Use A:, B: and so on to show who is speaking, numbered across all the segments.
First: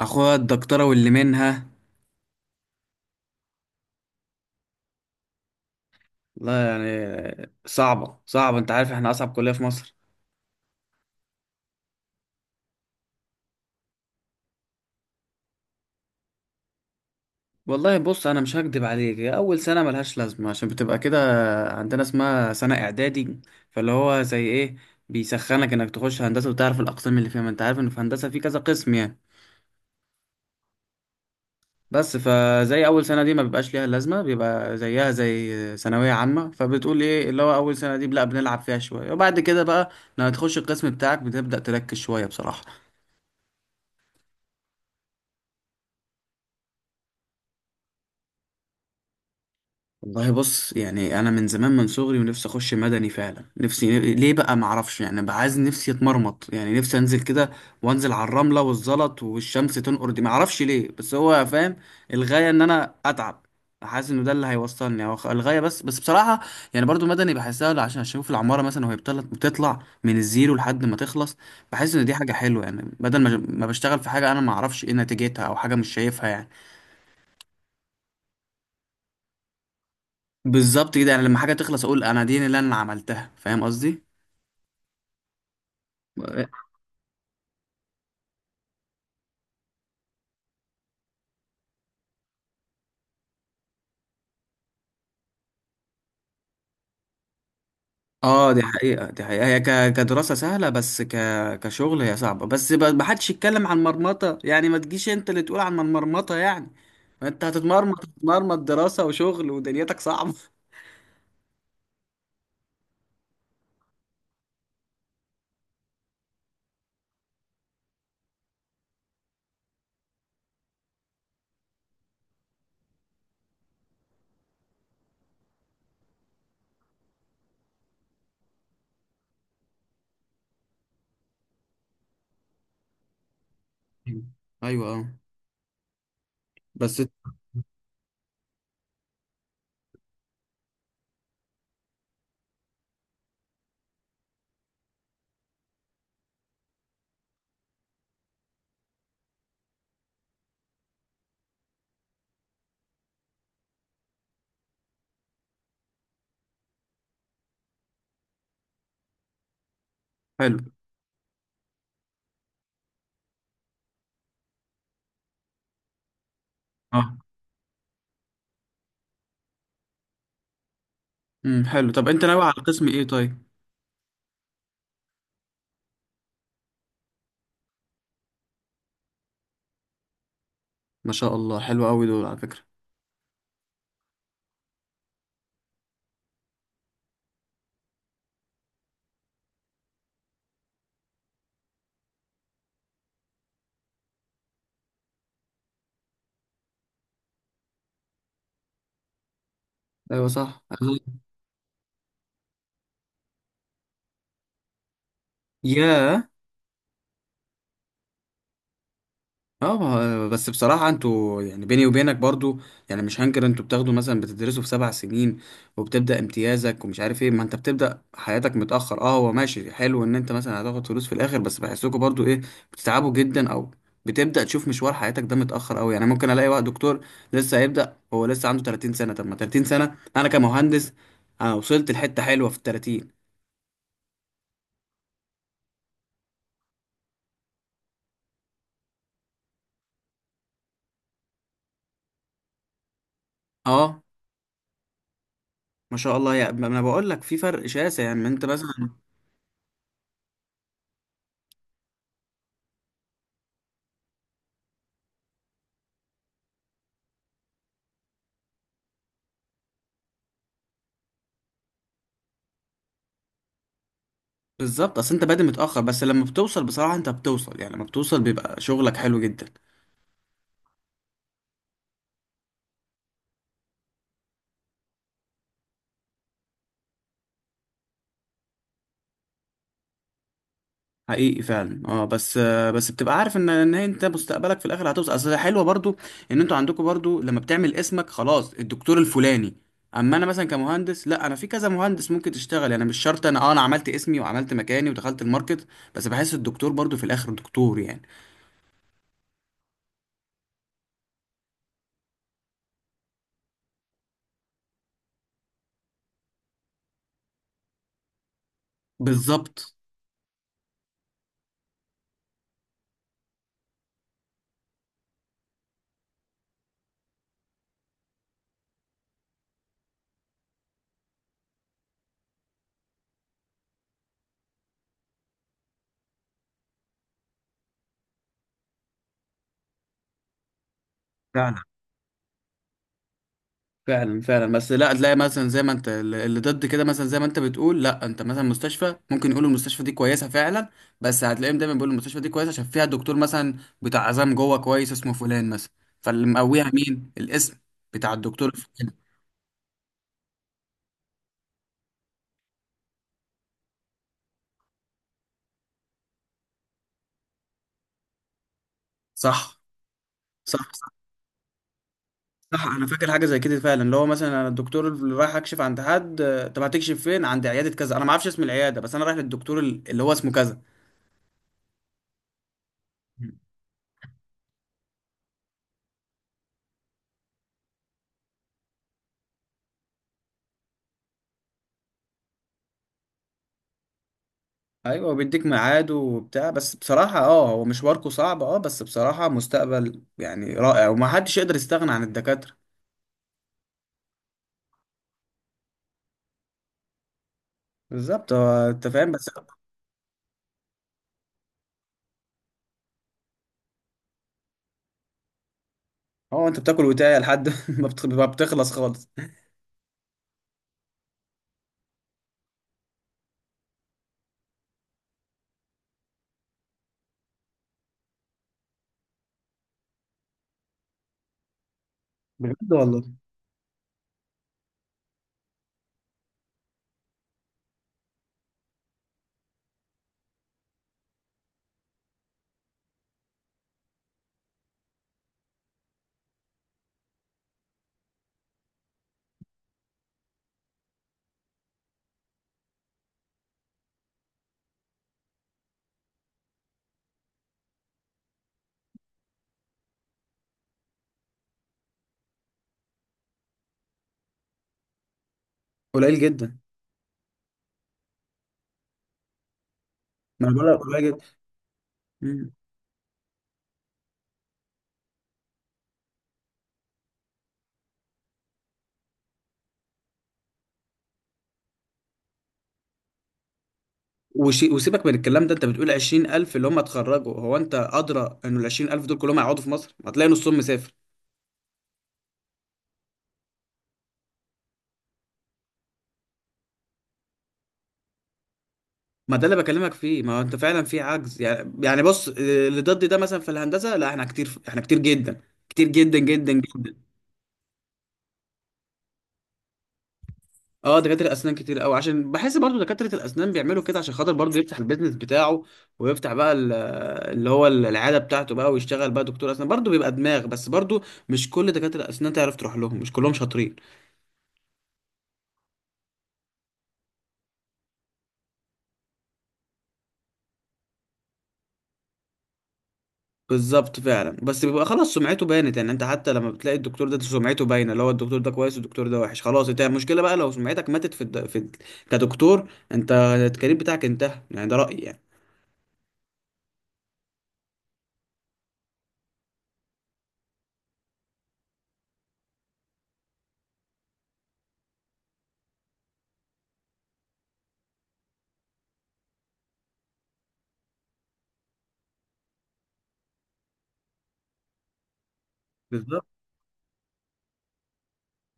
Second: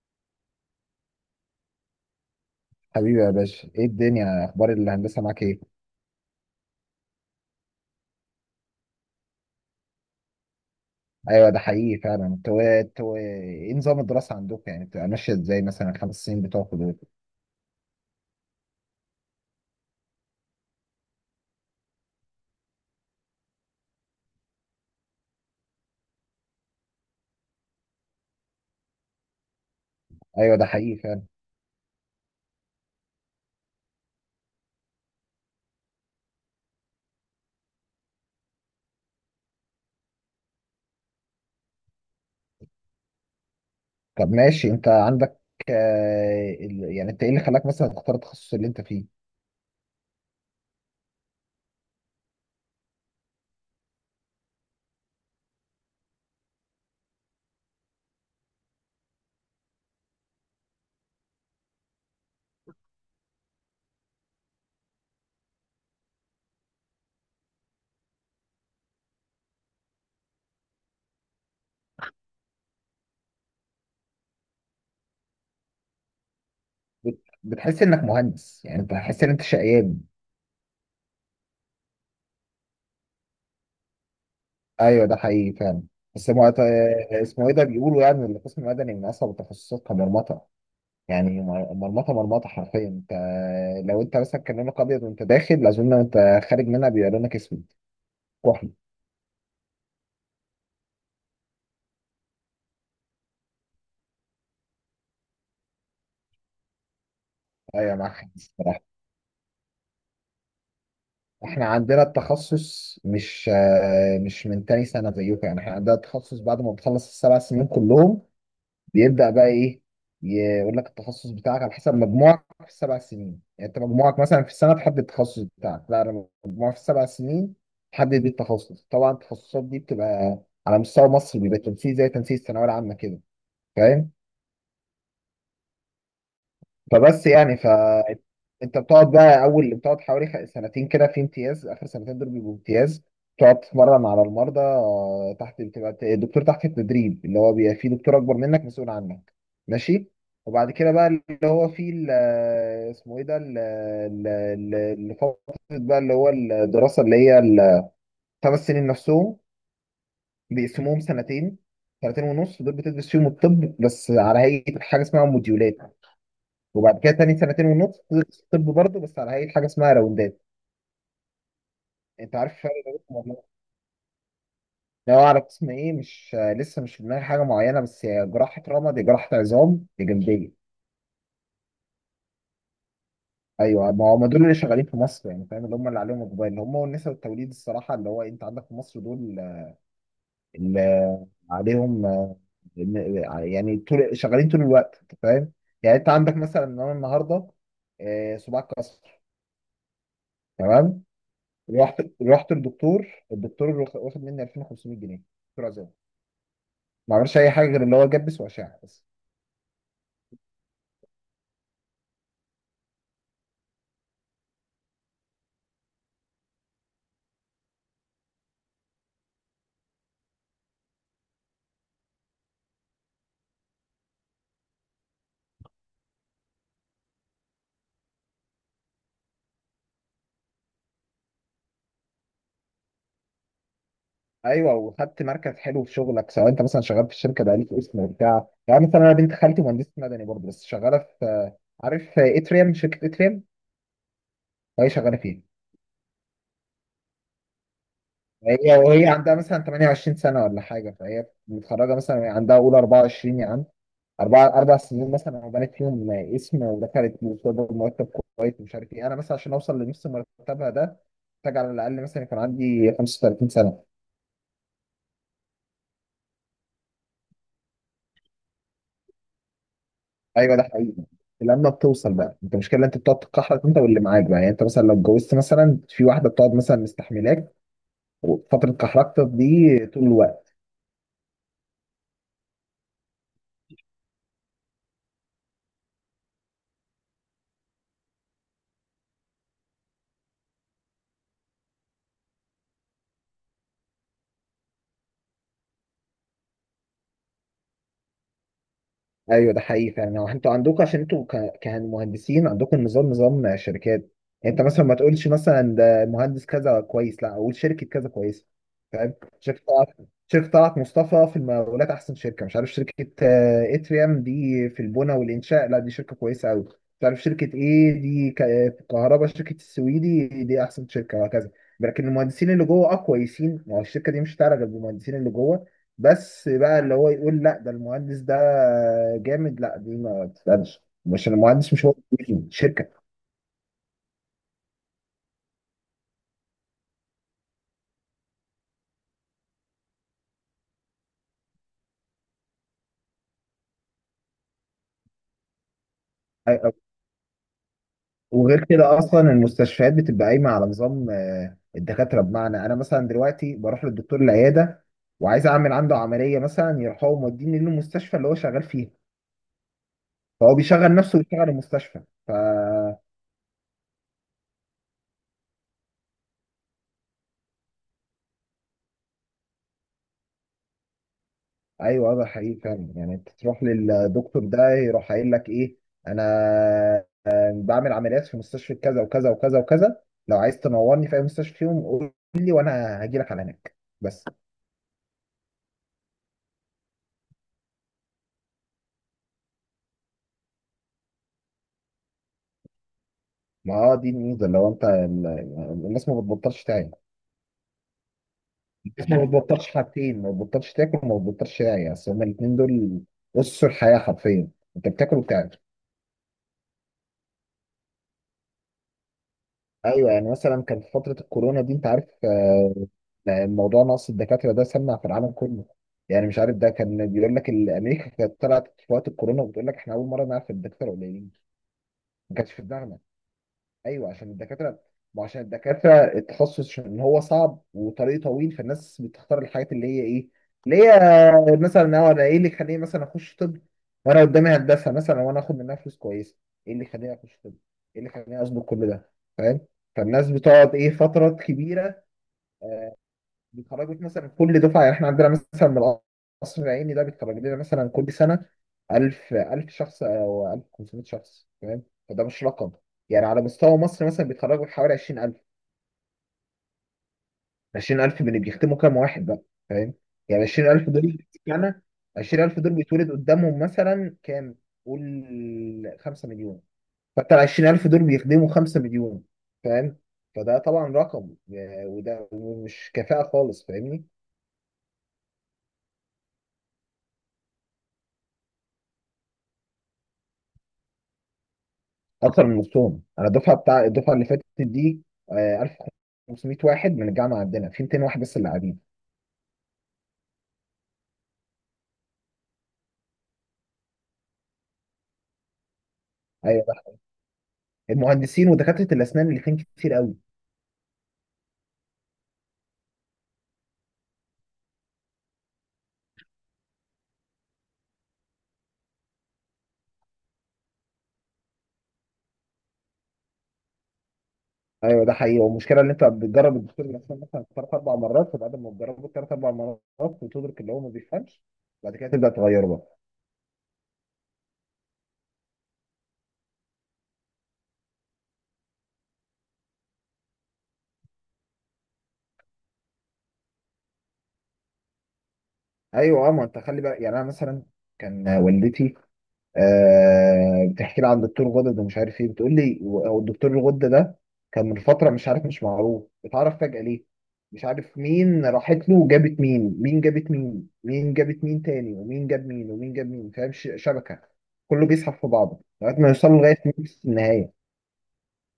A: اخويا الدكتوره واللي منها.
B: حبيبي يا باشا، ايه الدنيا؟ اخبار الهندسه معاك ايه؟
A: لا، يعني صعبه صعبه، انت عارف احنا اصعب كليه في مصر.
B: ايوه، ده حقيقي فعلا. انتوا ايه نظام الدراسه عندكم؟ يعني بتبقى ماشيه ازاي؟ مثلا الخمس سنين بتوعكم دول؟
A: والله بص، انا مش هكدب عليك، هي اول سنه ملهاش لازمه عشان بتبقى كده، عندنا اسمها سنه اعدادي. فاللي هو زي ايه، بيسخنك انك تخش هندسه وتعرف الاقسام اللي فيها، ما انت عارف ان في هندسه في كذا قسم يعني.
B: ايوه، ده حقيقي فعلا.
A: بس فزي اول سنه دي ما بيبقاش ليها لازمه، بيبقى زيها زي ثانويه عامه، فبتقول ايه؟ اللي هو اول سنه دي لا بنلعب فيها شويه، وبعد كده بقى لما تخش القسم بتاعك بتبدا تركز شويه بصراحه.
B: طب، ماشي. انت عندك يعني انت ايه اللي خلاك مثلا تختار التخصص اللي انت فيه؟
A: والله بص، يعني انا من زمان، من صغري ونفسي اخش مدني، فعلا نفسي، ليه بقى معرفش، يعني بقى عايز نفسي اتمرمط، يعني نفسي انزل كده وانزل على الرمله والزلط والشمس تنقر، دي معرفش ليه بس هو فاهم الغايه، ان انا اتعب. حاسس انه ده اللي هيوصلني هو الغايه، بس بصراحه. يعني برضو مدني بحسها عشان اشوف العماره مثلا وهي بتطلع من الزيرو لحد ما تخلص. بحس ان دي حاجه حلوه، يعني بدل ما بشتغل في حاجه انا معرفش ايه نتيجتها او حاجه مش شايفها يعني.
B: بتحس انك مهندس؟ يعني انت بتحس ان انت شقيان؟
A: بالظبط كده، يعني لما حاجه تخلص اقول انا دي اللي انا عملتها، فاهم قصدي؟
B: ايوه، ده حقيقي فعلا. بس مو- آه، اسمه ايه ده، بيقولوا يعني إن القسم المدني من اصعب التخصصات، كمرمطه. يعني مرمطه مرمطه حرفيا. انت لو انت مثلا كان لونك ابيض وانت داخل، اظن انت خارج منها بيبقى لونك اسود.
A: اه، دي
B: كحل.
A: حقيقه، دي حقيقه، هي كدراسه سهله، بس كشغل هي صعبه، بس ما حدش يتكلم عن مرمطه يعني، ما تجيش انت اللي تقول عن مرمطه يعني، ما انت
B: ايوه،
A: هتتمرمط
B: معاك حق
A: هتتمرمط،
B: الصراحه.
A: دراسه وشغل ودنيتك صعبه
B: احنا عندنا التخصص مش من تاني سنه زيكم. يعني احنا عندنا التخصص بعد ما بتخلص السبع سنين كلهم، بيبدا بقى ايه؟ يقول لك التخصص بتاعك على حسب مجموعك في السبع سنين. يعني انت مجموعك مثلا في السنه تحدد التخصص بتاعك؟ لا، انا مجموعي في السبع سنين تحدد بيه التخصص. طبعا التخصصات دي بتبقى على مستوى مصر، بيبقى تنسيق زي تنسيق الثانويه العامه كده. فاهم؟
A: ايوه، ايوه، اه، بس
B: فبس يعني ف انت بتقعد بقى اول، بتقعد حوالي سنتين كده في امتياز. اخر سنتين دول بيبقوا امتياز، تقعد تتمرن على المرضى. تحت بتبقى الدكتور تحت التدريب، اللي هو بيبقى فيه دكتور اكبر منك مسؤول عنك. ماشي. وبعد كده بقى اللي هو فيه اسمه ايه ده، اللي فترة بقى، اللي هو الدراسة اللي هي الخمس سنين نفسهم،
A: حلو.
B: بيقسموهم سنتين سنتين ونص دول بتدرس فيهم الطب بس على هيئة حاجة اسمها موديولات، وبعد كده
A: اه،
B: تاني سنتين ونص تدرس طب برضه بس على هيئة حاجة اسمها راوندات.
A: حلو. طب انت
B: انت
A: ناوي على
B: عارف فرق
A: قسم
B: ما
A: ايه
B: بينهم ولا
A: طيب؟
B: لا؟ لو على قسم ايه مش آه، لسه مش في دماغي حاجة معينة، بس هي جراحة رمى دي، جراحة عظام دي، جلدية.
A: ما شاء الله، حلو قوي دول على فكره.
B: ايوه، ما هم دول اللي شغالين في مصر. يعني فاهم اللي هم، اللي عليهم اقبال، اللي هم والنساء والتوليد، الصراحة اللي هو انت عندك في مصر دول اللي عليهم يعني طول شغالين طول الوقت، انت فاهم. يعني انت عندك مثلا ان انا النهارده صباع كسر،
A: ايوه، صح.
B: تمام؟ رحت الدكتور واخد مني 2500 جنيه، دكتور عزام.
A: يا.
B: ما عملش اي حاجه غير ان هو جبس واشعه بس.
A: اه، بس بصراحة انتوا يعني، بيني وبينك برضو، يعني مش هنكر انتوا بتاخدوا مثلا، بتدرسوا في سبع سنين وبتبدأ امتيازك ومش عارف ايه، ما انت بتبدأ حياتك متأخر. اه هو ماشي حلو ان انت مثلا هتاخد فلوس في الاخر، بس بحسكوا برضو ايه، بتتعبوا جدا، او بتبدأ تشوف مشوار حياتك ده متأخر قوي. يعني ممكن الاقي واحد دكتور لسه هيبدأ، هو لسه عنده 30 سنة. طب ما 30 سنة انا كمهندس، انا وصلت لحتة حلوة في ال 30.
B: ايوه، وخدت مركز حلو في شغلك، سواء انت مثلا شغال في الشركه بقى ليك اسم وبتاع. يعني مثلا انا بنت خالتي مهندسه مدني برضه، بس شغاله في آه، عارف آه، اتريم، شركه اتريم.
A: اه،
B: فهي شغاله فيها.
A: ما شاء الله. يا ما انا بقول لك في فرق شاسع، يعني انت
B: هي
A: مثلا.
B: وهي عندها مثلا 28 سنه ولا حاجه. فهي متخرجه مثلا عندها اولى 24 يا عم. أربع أربع سنين مثلا، أنا بنيت فيهم اسم ودخلت بطلب مرتب كويس ومش عارف إيه. أنا مثلا عشان أوصل لنص مرتبها ده محتاج على الأقل مثلا يكون عندي 35 سنة.
A: بالظبط، اصل انت بادئ متاخر، بس لما بتوصل بصراحه انت بتوصل، يعني لما بتوصل بيبقى شغلك حلو جدا.
B: أيوه، ده حقيقي. لما بتوصل بقى أنت، المشكلة أنت بتقعد تتكحرك، أنت واللي معاك بقى. يعني أنت مثلا لو اتجوزت مثلا في واحدة، بتقعد مثلا مستحملاك وفترة كحركتك دي طول الوقت.
A: حقيقي فعلا. اه، بس بس بتبقى عارف ان هي انت مستقبلك في الاخر هتوصل. اصل حلوه برضو ان انتوا عندكم برضو، لما بتعمل اسمك خلاص الدكتور الفلاني. اما انا مثلا كمهندس، لا، انا في كذا مهندس ممكن تشتغل، يعني مش شرط انا عملت اسمي وعملت مكاني ودخلت الماركت. بس بحس الدكتور برضو في الاخر دكتور يعني.
B: ايوه، ده حقيقي فعلا. هو انتوا عندكم عشان انتوا كمهندسين عندكم نظام شركات. يعني انت مثلا ما تقولش مثلا ده مهندس كذا كويس، لا، اقول شركه كذا كويسه. فاهم؟ شركه
A: بالظبط.
B: طلعت شركه طلعت مصطفى في المقاولات احسن شركه. مش عارف، شركه اتريام دي في البنى والانشاء، لا دي شركه كويسه قوي. مش عارف شركه ايه دي في الكهرباء، شركه السويدي دي احسن شركه، وهكذا. لكن المهندسين اللي جوه كويسين، ما هو الشركه دي مش هتعرف غير بالمهندسين اللي جوه. بس بقى اللي هو يقول لا ده المهندس ده جامد، لا دي ما تسألش، مش المهندس، مش هو، شركة.
A: فعلا فعلا، بس لا تلاقي مثلا زي ما انت اللي ضد كده، مثلا زي ما انت بتقول لا، انت مثلا مستشفى ممكن يقولوا المستشفى دي كويسه فعلا، بس هتلاقيهم دايما بيقولوا المستشفى دي كويسه عشان فيها دكتور مثلا بتاع عظام جوه كويس، اسمه فلان مثلا. فاللي مقويها مين؟ الاسم بتاع الدكتور
B: وغير
A: الفلاني.
B: كده اصلا المستشفيات بتبقى قايمة على نظام الدكاترة. بمعنى انا مثلا دلوقتي بروح للدكتور العيادة وعايز اعمل عنده عملية مثلا، يروح هو موديني للمستشفى اللي هو شغال فيها.
A: صح،
B: فهو
A: صح، صح،
B: بيشغل نفسه ويشغل المستشفى.
A: صح، انا
B: فا
A: فاكر حاجه زي كده فعلا، اللي هو مثلا انا الدكتور اللي رايح اكشف عند حد. طب هتكشف فين؟ عند عياده كذا. انا ما اعرفش اسم العياده، بس انا رايح للدكتور اللي هو اسمه كذا.
B: ايوه، ده حقيقي فعلا. يعني انت تروح للدكتور ده يروح قايل لك ايه؟ انا بعمل عمليات في مستشفى كذا وكذا وكذا وكذا، لو عايز تنورني في اي مستشفى فيهم قول لي، وانا هاجي لك على هناك بس.
A: ايوه، بيديك ميعاد وبتاع. بس بصراحه اه، هو مشواركو صعب، اه بس بصراحه مستقبل يعني رائع، وما حدش يقدر يستغنى عن الدكاتره.
B: ما هو دي الميزه لو انت الناس ما بتبطلش تعيا.
A: بالظبط، هو انت
B: الناس
A: فاهم
B: ما
A: بس.
B: بتبطلش حاجتين: ما بتبطلش تاكل وما بتبطلش تعيا. اصل هما الاثنين دول اسس الحياه حرفيا، انت بتاكل وبتعيا.
A: اه، انت بتاكل وتايه لحد ما بتخلص خالص.
B: ايوه، يعني مثلا كان في فتره الكورونا دي انت عارف الموضوع نقص الدكاتره ده سمع في العالم كله. يعني مش عارف، ده كان بيقول لك امريكا كانت طلعت في وقت الكورونا وبتقول لك احنا اول مره نعرف الدكاتره قليلين، ما كانش في
A: بجد
B: دماغنا.
A: والله.
B: ايوه عشان الدكاتره، ما عشان الدكاتره التخصص عشان هو صعب وطريق طويل. فالناس بتختار الحاجات اللي هي ايه، اللي هي مثلا هو انا ايه اللي يخليني مثلا اخش طب وانا قدامي هندسه مثلا وانا اخد منها فلوس كويسه؟ ايه اللي يخليني اخش طب؟ ايه اللي يخليني اظبط كل ده؟ فاهم؟ فالناس بتقعد ايه، فترات كبيره. بيخرجك مثلا كل دفعه، يعني احنا عندنا مثلا من القصر العيني ده بيتخرج لنا مثلا كل سنه 1000 1000 شخص او 1500 شخص. فاهم؟ فده مش رقم. يعني على مستوى مصر مثلا بيتخرجوا حوالي 20000،
A: قليل جدا.
B: 20000 من اللي بيختموا كام واحد بقى؟ فاهم؟ يعني
A: ما انا بقول لك
B: 20000
A: قليل
B: دول
A: جدا.
B: سنه،
A: مم.
B: 20000 دول بيتولد قدامهم مثلا كام؟ قول، 5 مليون. فانت ال 20000 دول بيخدموا 5 مليون. فاهم؟ فده طبعا رقم يعني، وده مش كفاءة خالص، فاهمني؟
A: وشي وسيبك من الكلام ده، انت بتقول 20000 اللي هم اتخرجوا. هو انت ادرى انه ال 20000 دول كلهم هيقعدوا في مصر؟ ما هتلاقي نصهم مسافر.
B: اكتر من نصهم. انا الدفعه اللي فاتت دي 1500 واحد من الجامعه عندنا، في 200 واحد بس اللي قاعدين.
A: ما ده اللي بكلمك فيه، ما هو انت فعلا في عجز يعني بص، اللي ضدي ده مثلا في الهندسه، لا احنا كتير، احنا كتير جدا، كتير جدا جدا
B: ايوه ده
A: جدا.
B: المهندسين ودكاتره الاسنان اللي فين كتير قوي.
A: اه، دكاتره الاسنان كتير قوي، عشان بحس برضو دكاتره الاسنان بيعملوا كده عشان خاطر برضو يفتح البيزنس بتاعه، ويفتح بقى اللي هو العياده بتاعته بقى، ويشتغل بقى دكتور اسنان. برضو بيبقى دماغ بس برضو، مش كل دكاتره الاسنان تعرف تروح لهم، مش كلهم شاطرين.
B: ايوه، ده حقيقي. والمشكله ان انت بتجرب الدكتور الاسنان مثلا ثلاث اربع مرات، فبعد ما تجربه ثلاث اربع مرات وتدرك اللي هو ما بيفهمش، بعد كده تبدا تغيره بقى.
A: بالظبط فعلا، بس بيبقى خلاص سمعته. بانت يعني انت، حتى لما بتلاقي الدكتور ده سمعته باينه، اللي هو الدكتور ده كويس والدكتور ده وحش. خلاص انت المشكله بقى لو سمعتك ماتت في كدكتور، انت الكارير بتاعك انتهى يعني، ده رايي يعني.
B: ايوه، اه. ما انت خلي بقى. يعني انا مثلا كان والدتي بتحكي لي عن دكتور غدد ومش عارف ايه، بتقول لي هو الدكتور الغدة ده كان من فترة مش عارف، مش معروف، اتعرف فجأة ليه؟ مش عارف مين راحت له وجابت مين، مين جابت مين، مين جابت مين تاني، ومين جاب مين، ومين جاب مين. فاهم؟ شبكة. كله بيسحب في بعضه لغاية ما
A: بالظبط.
B: يوصلوا لغاية نفس النهاية.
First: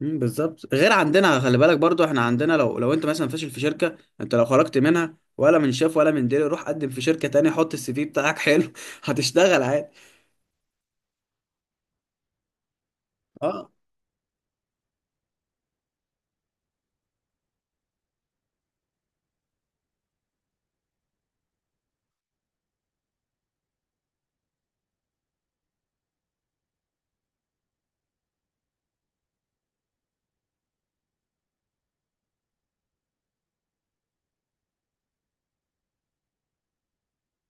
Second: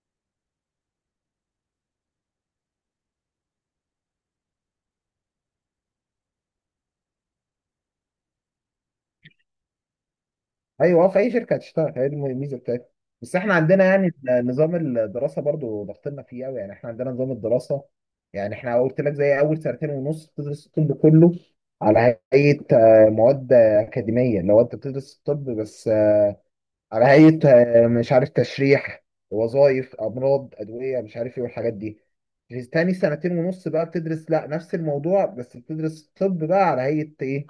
A: بالظبط. غير عندنا خلي بالك برضو احنا عندنا لو انت مثلا فاشل في شركه، انت لو خرجت منها، ولا من شاف ولا من ديري، روح قدم في شركه تانية، حط السي في بتاعك حلو هتشتغل عادي.
B: ايوه، هو في اي شركه هتشتغل، هي دي الميزه بتاعتها. بس احنا
A: اه.
B: عندنا يعني نظام الدراسه برضو ضغطنا فيه قوي. يعني احنا عندنا نظام الدراسه، يعني احنا قلت لك زي اول سنتين ونص بتدرس الطب كله على هيئه مواد اكاديميه. لو انت بتدرس الطب بس على هيئه مش عارف، تشريح، وظائف، امراض، ادويه، مش عارف ايه، والحاجات دي. في تاني سنتين ونص بقى بتدرس لا نفس الموضوع، بس بتدرس الطب بقى على هيئه ايه؟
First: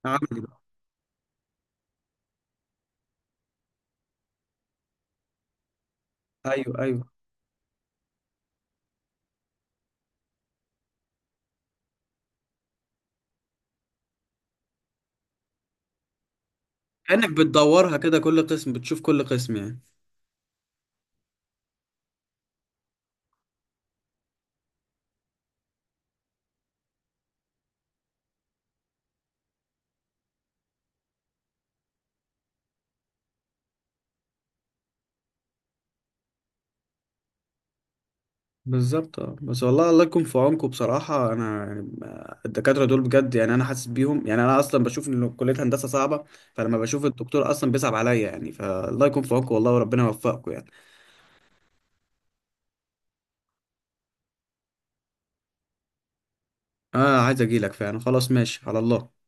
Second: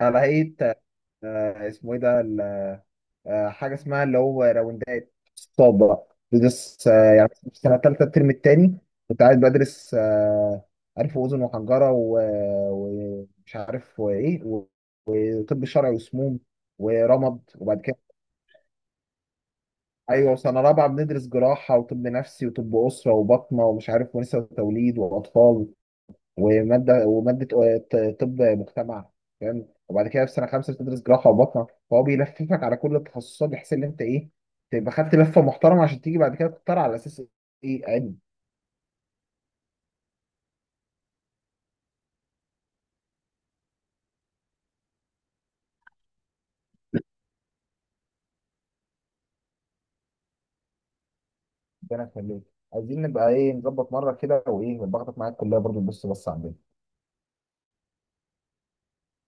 B: على
A: عملي بقى.
B: هيئه آه، اسمه ايه ده آه، حاجه اسمها اللي هو راوندات، اقتصاد بقى.
A: ايوه،
B: بدرس
A: ايوه،
B: يعني في سنه ثالثه الترم الثاني، كنت قاعد بدرس عارف واذن وحنجره ومش عارف وايه، وطب شرعي وسموم
A: كانك
B: ورمد وبعد
A: بتدورها
B: كده.
A: كده، كل قسم بتشوف، كل قسم يعني.
B: ايوه، وسنه رابعه بندرس جراحه وطب نفسي وطب اسره وبطنه ومش عارف ونساء وتوليد واطفال وماده وماده طب مجتمع. فاهم؟ وبعد كده في سنه خمسه بتدرس جراحه وبطنه، فهو بيلففك على كل التخصصات بحيث ان انت ايه، تبقى خدت لفه محترمه، عشان تيجي بعد كده تختار على اساس ايه علم.
A: بالظبط، اه، بس والله الله يكون في عونكم بصراحة، أنا يعني الدكاترة دول بجد يعني، أنا حاسس بيهم. يعني أنا أصلا بشوف إن كلية هندسة صعبة، فلما بشوف الدكتور أصلا بيصعب عليا يعني. فالله يكون في عونكم والله، وربنا يوفقكم يعني.
B: ربنا يخليك. عايزين نبقى ايه، نظبط مره كده وايه ونبقى معاك. الكليه برضه، بص عندنا.
A: أنا عايز أجيلك فعلا، خلاص ماشي على الله.